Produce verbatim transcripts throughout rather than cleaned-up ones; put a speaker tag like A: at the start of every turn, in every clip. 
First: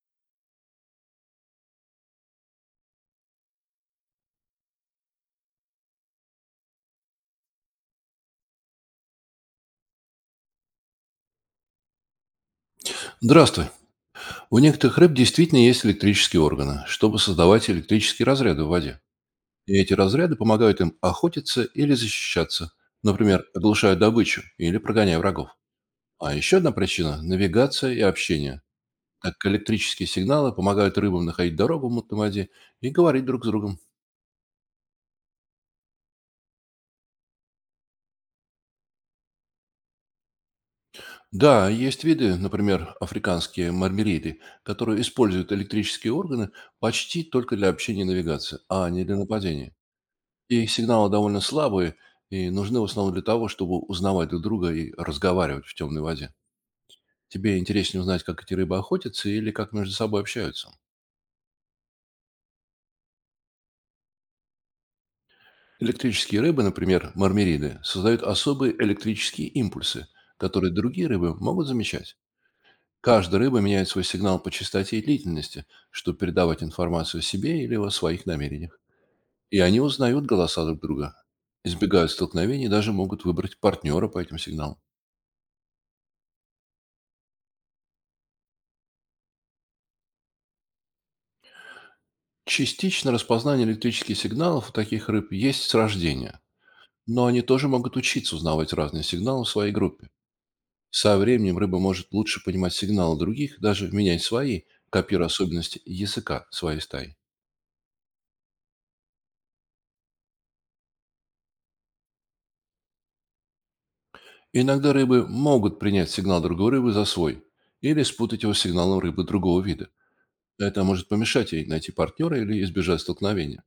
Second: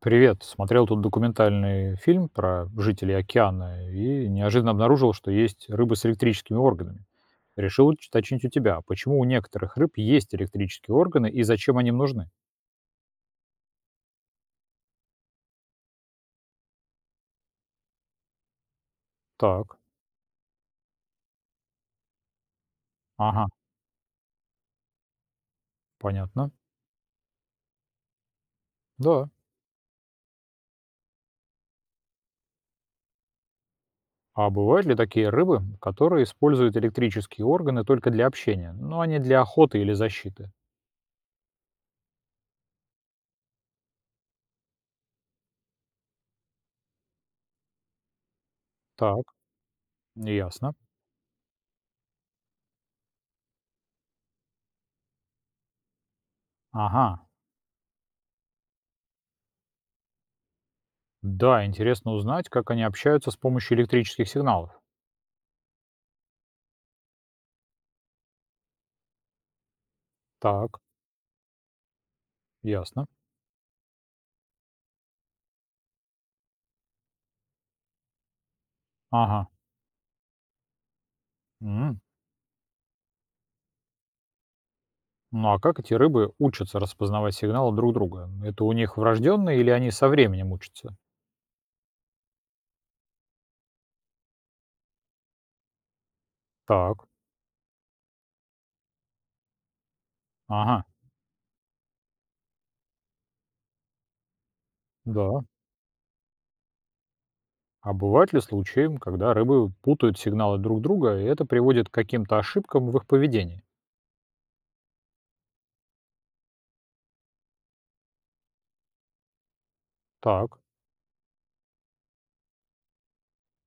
A: Привет. Смотрел тут документальный фильм про жителей океана и неожиданно обнаружил, что есть рыбы с электрическими органами. Решил уч- уточнить у тебя, почему у некоторых рыб есть электрические органы и зачем они им нужны?
B: Здравствуй. У некоторых рыб действительно есть электрические органы, чтобы создавать электрические разряды в воде.
A: Так.
B: И эти разряды помогают им охотиться или защищаться. Например,
A: Ага,
B: оглушая добычу или прогоняя врагов. А
A: понятно.
B: еще одна причина– навигация и общение.
A: Да.
B: Так как электрические сигналы помогают рыбам находить дорогу в мутной воде и говорить друг с другом.
A: А бывают ли такие рыбы, которые используют электрические органы только для общения, но а не для охоты или защиты?
B: Да, есть виды, например, африканские мармериды, которые используют электрические органы почти только для общения и навигации, а не для
A: Так,
B: нападения. И
A: ясно.
B: сигналы довольно слабые и нужны в основном для того, чтобы узнавать друг друга и разговаривать в темной воде.
A: Ага.
B: Тебе интереснее узнать, как эти рыбы охотятся или как между собой общаются.
A: Да, интересно узнать, как они общаются с помощью электрических сигналов.
B: Электрические рыбы, например, мармериды, создают особые электрические импульсы, которые
A: Так,
B: другие рыбы могут замечать.
A: ясно.
B: Каждая рыба меняет свой сигнал по частоте и длительности, чтобы передавать информацию о себе или о своих намерениях.
A: Ага.
B: И они узнают голоса друг друга,
A: М.
B: избегают столкновений и даже могут выбрать партнера по этим сигналам.
A: Ну а как эти рыбы учатся распознавать сигналы друг друга? Это у них врожденные или они со временем учатся?
B: Частично распознание электрических сигналов у таких рыб есть с рождения,
A: Так,
B: но они тоже могут учиться узнавать разные сигналы в своей группе.
A: ага,
B: Со временем рыба может лучше понимать сигналы других, даже менять свои, копируя
A: да.
B: особенности языка своей стаи.
A: А бывают ли случаи, когда рыбы путают сигналы друг друга, и это приводит к каким-то ошибкам в их поведении?
B: Иногда рыбы могут принять сигнал другой рыбы за свой или спутать его с сигналом рыбы другого вида.
A: Так,
B: Это может помешать ей найти партнера или избежать столкновения.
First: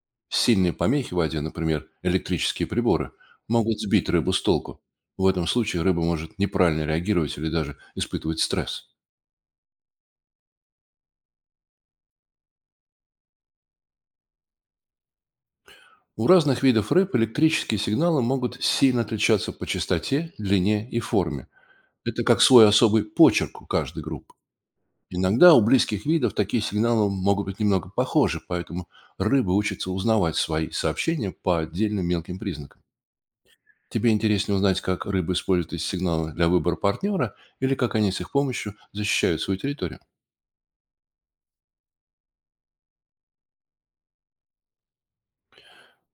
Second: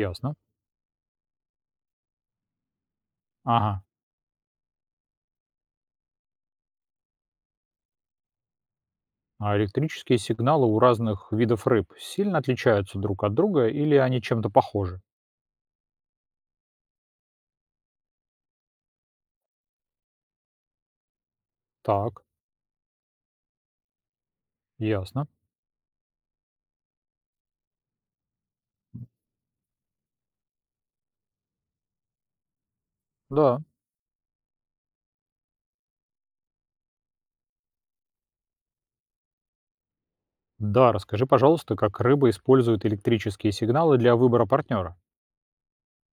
A: ясно.
B: Сильные помехи в воде, например, электрические приборы, могут
A: Ага.
B: сбить рыбу с толку. В этом случае рыба может неправильно реагировать или даже испытывать стресс.
A: А электрические сигналы у разных видов рыб сильно отличаются друг от друга или они чем-то похожи?
B: У разных видов рыб электрические сигналы могут сильно отличаться по частоте, длине и форме. Это
A: Так,
B: как свой особый почерк у каждой группы.
A: ясно.
B: Иногда у близких видов такие сигналы могут быть немного похожи, поэтому рыбы учатся узнавать свои сообщения по отдельным мелким признакам.
A: Да.
B: Тебе интереснее узнать, как рыбы используют эти сигналы для выбора партнера или как они с их помощью защищают свою территорию.
A: Да, расскажи, пожалуйста, как рыбы используют электрические сигналы для выбора партнера.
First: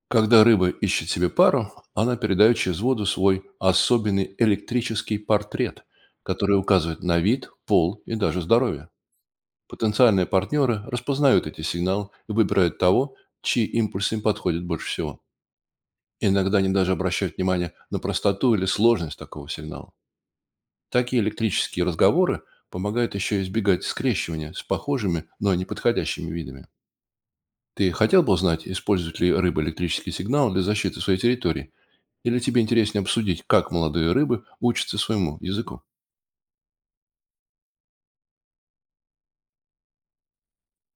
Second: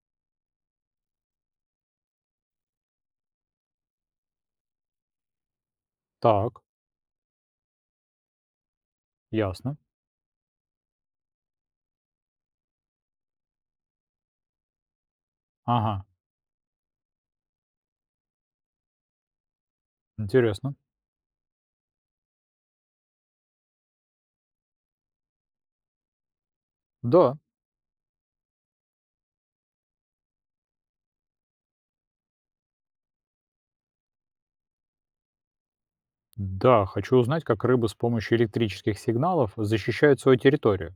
B: Когда рыба ищет себе пару, она передает через воду свой особенный электрический портрет, который
A: Так.
B: указывает на вид, пол и даже здоровье.
A: Ясно.
B: Потенциальные партнеры распознают эти сигналы и выбирают того, чьи импульсы им подходят больше всего.
A: Ага,
B: Иногда они даже обращают внимание на простоту или сложность такого сигнала.
A: интересно.
B: Такие электрические разговоры помогают еще избегать скрещивания с похожими, но неподходящими видами.
A: Да,
B: Ты хотел бы узнать, использует ли рыба электрический сигнал для защиты своей территории? Или тебе интереснее обсудить, как молодые рыбы учатся своему языку?
A: да, хочу узнать, как рыбы с помощью электрических сигналов защищают свою территорию.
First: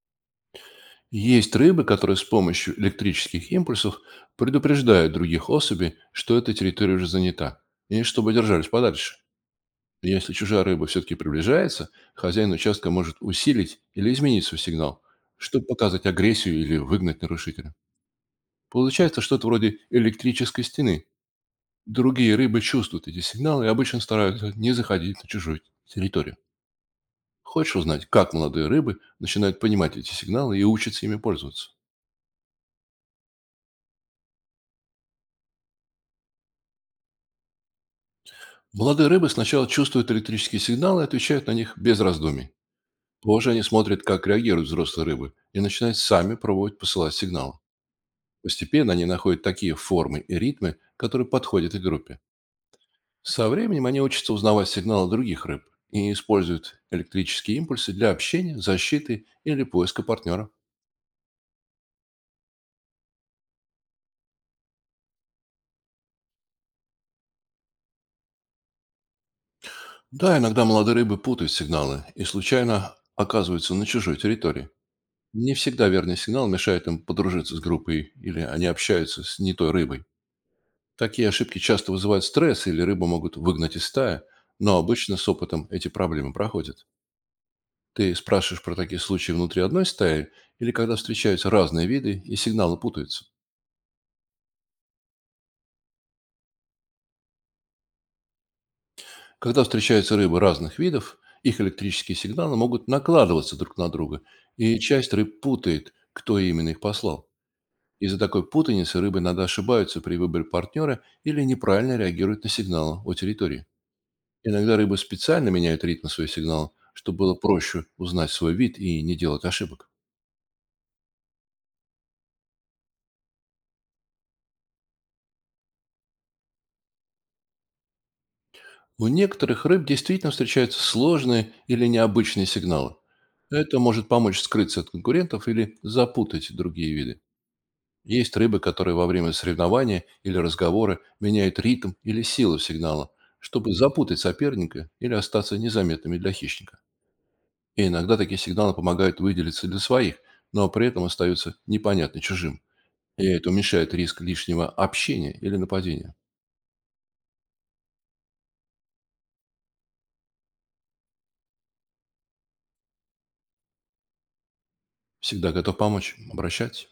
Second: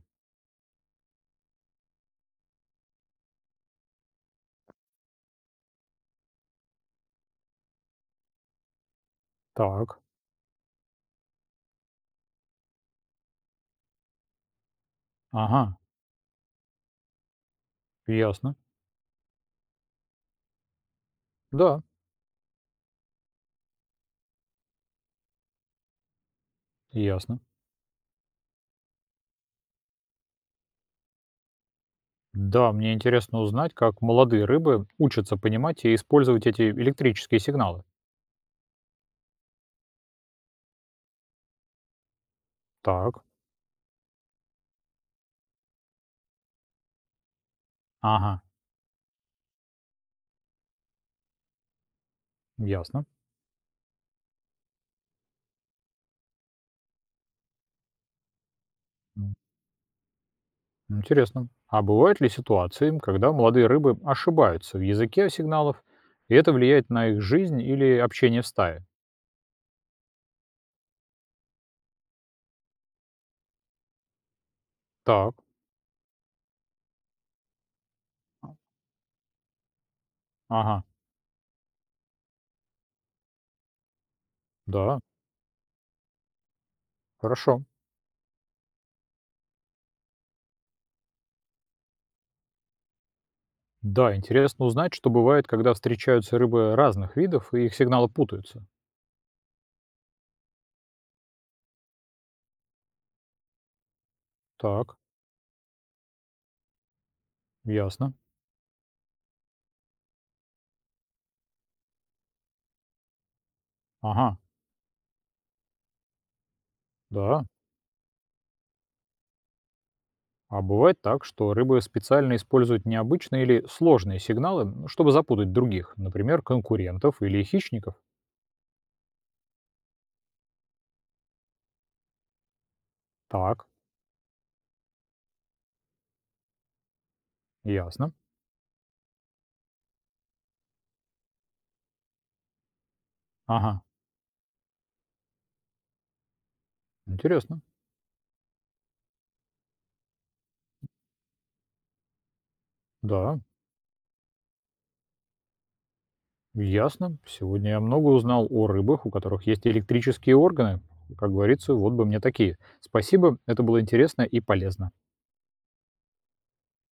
B: Есть рыбы, которые с помощью электрических импульсов предупреждают других особей, что эта территория уже занята, и чтобы держались подальше.
A: Так,
B: Если чужая рыба все-таки приближается, хозяин участка может усилить или изменить свой сигнал, чтобы
A: ага,
B: показать агрессию или выгнать нарушителя.
A: ясно.
B: Получается что-то вроде электрической стены.
A: Да,
B: Другие рыбы чувствуют эти сигналы и обычно стараются не заходить на чужую территорию.
A: ясно.
B: Хочешь узнать, как молодые рыбы начинают понимать эти сигналы и учатся ими пользоваться?
A: Да, мне интересно узнать, как молодые рыбы учатся понимать и использовать эти электрические сигналы.
B: Молодые рыбы сначала чувствуют электрические сигналы и отвечают на них без раздумий.
A: Так,
B: Позже они смотрят, как реагируют взрослые рыбы, и начинают сами пробовать посылать сигналы.
A: ага,
B: Постепенно они находят такие формы и ритмы, которые подходят и группе.
A: ясно.
B: Со временем они учатся узнавать сигналы других рыб и используют электрические импульсы для общения, защиты
A: М,
B: или поиска партнера.
A: интересно. А бывают ли ситуации, когда молодые рыбы ошибаются в языке сигналов, и это влияет на их жизнь или общение в стае?
B: Да, иногда молодые рыбы путают сигналы и случайно оказываются на чужой территории.
A: Так,
B: Не всегда верный сигнал мешает им подружиться с группой или они общаются с не той рыбой.
A: ага,
B: Такие ошибки часто вызывают стресс или рыбу могут выгнать из стаи, но
A: да,
B: обычно с опытом эти проблемы проходят.
A: хорошо.
B: Ты спрашиваешь про такие случаи внутри одной стаи или когда встречаются разные виды и сигналы путаются?
A: Да, интересно узнать, что бывает, когда встречаются рыбы разных видов, и их сигналы путаются.
B: Когда встречаются рыбы разных видов, их электрические сигналы могут накладываться друг на друга, и
A: Так,
B: часть рыб путает, кто именно их послал.
A: ясно.
B: Из-за такой путаницы рыбы иногда ошибаются при выборе партнера или неправильно реагируют на сигналы о территории.
A: Ага,
B: Иногда рыбы специально меняют ритм своих сигналов, чтобы было
A: да.
B: проще узнать свой вид и не делать ошибок.
A: А бывает так, что рыбы специально используют необычные или сложные сигналы, м, чтобы запутать других, например, конкурентов или хищников.
B: У некоторых рыб действительно встречаются сложные или необычные сигналы.
A: Так,
B: Это может помочь скрыться от конкурентов или запутать другие виды.
A: ясно.
B: Есть рыбы, которые во время соревнования или разговора меняют ритм или силу сигнала, чтобы
A: Ага,
B: запутать соперника или остаться незаметными для хищника.
A: интересно.
B: И иногда такие сигналы помогают выделиться для своих, но при этом остаются непонятны чужим. И
A: Да,
B: это уменьшает риск лишнего общения или нападения.
A: ясно. Сегодня я много узнал о рыбах, у которых есть электрические органы. Как говорится, вот бы мне такие. Спасибо, это было интересно и полезно.
B: Всегда готов помочь. Обращайтесь.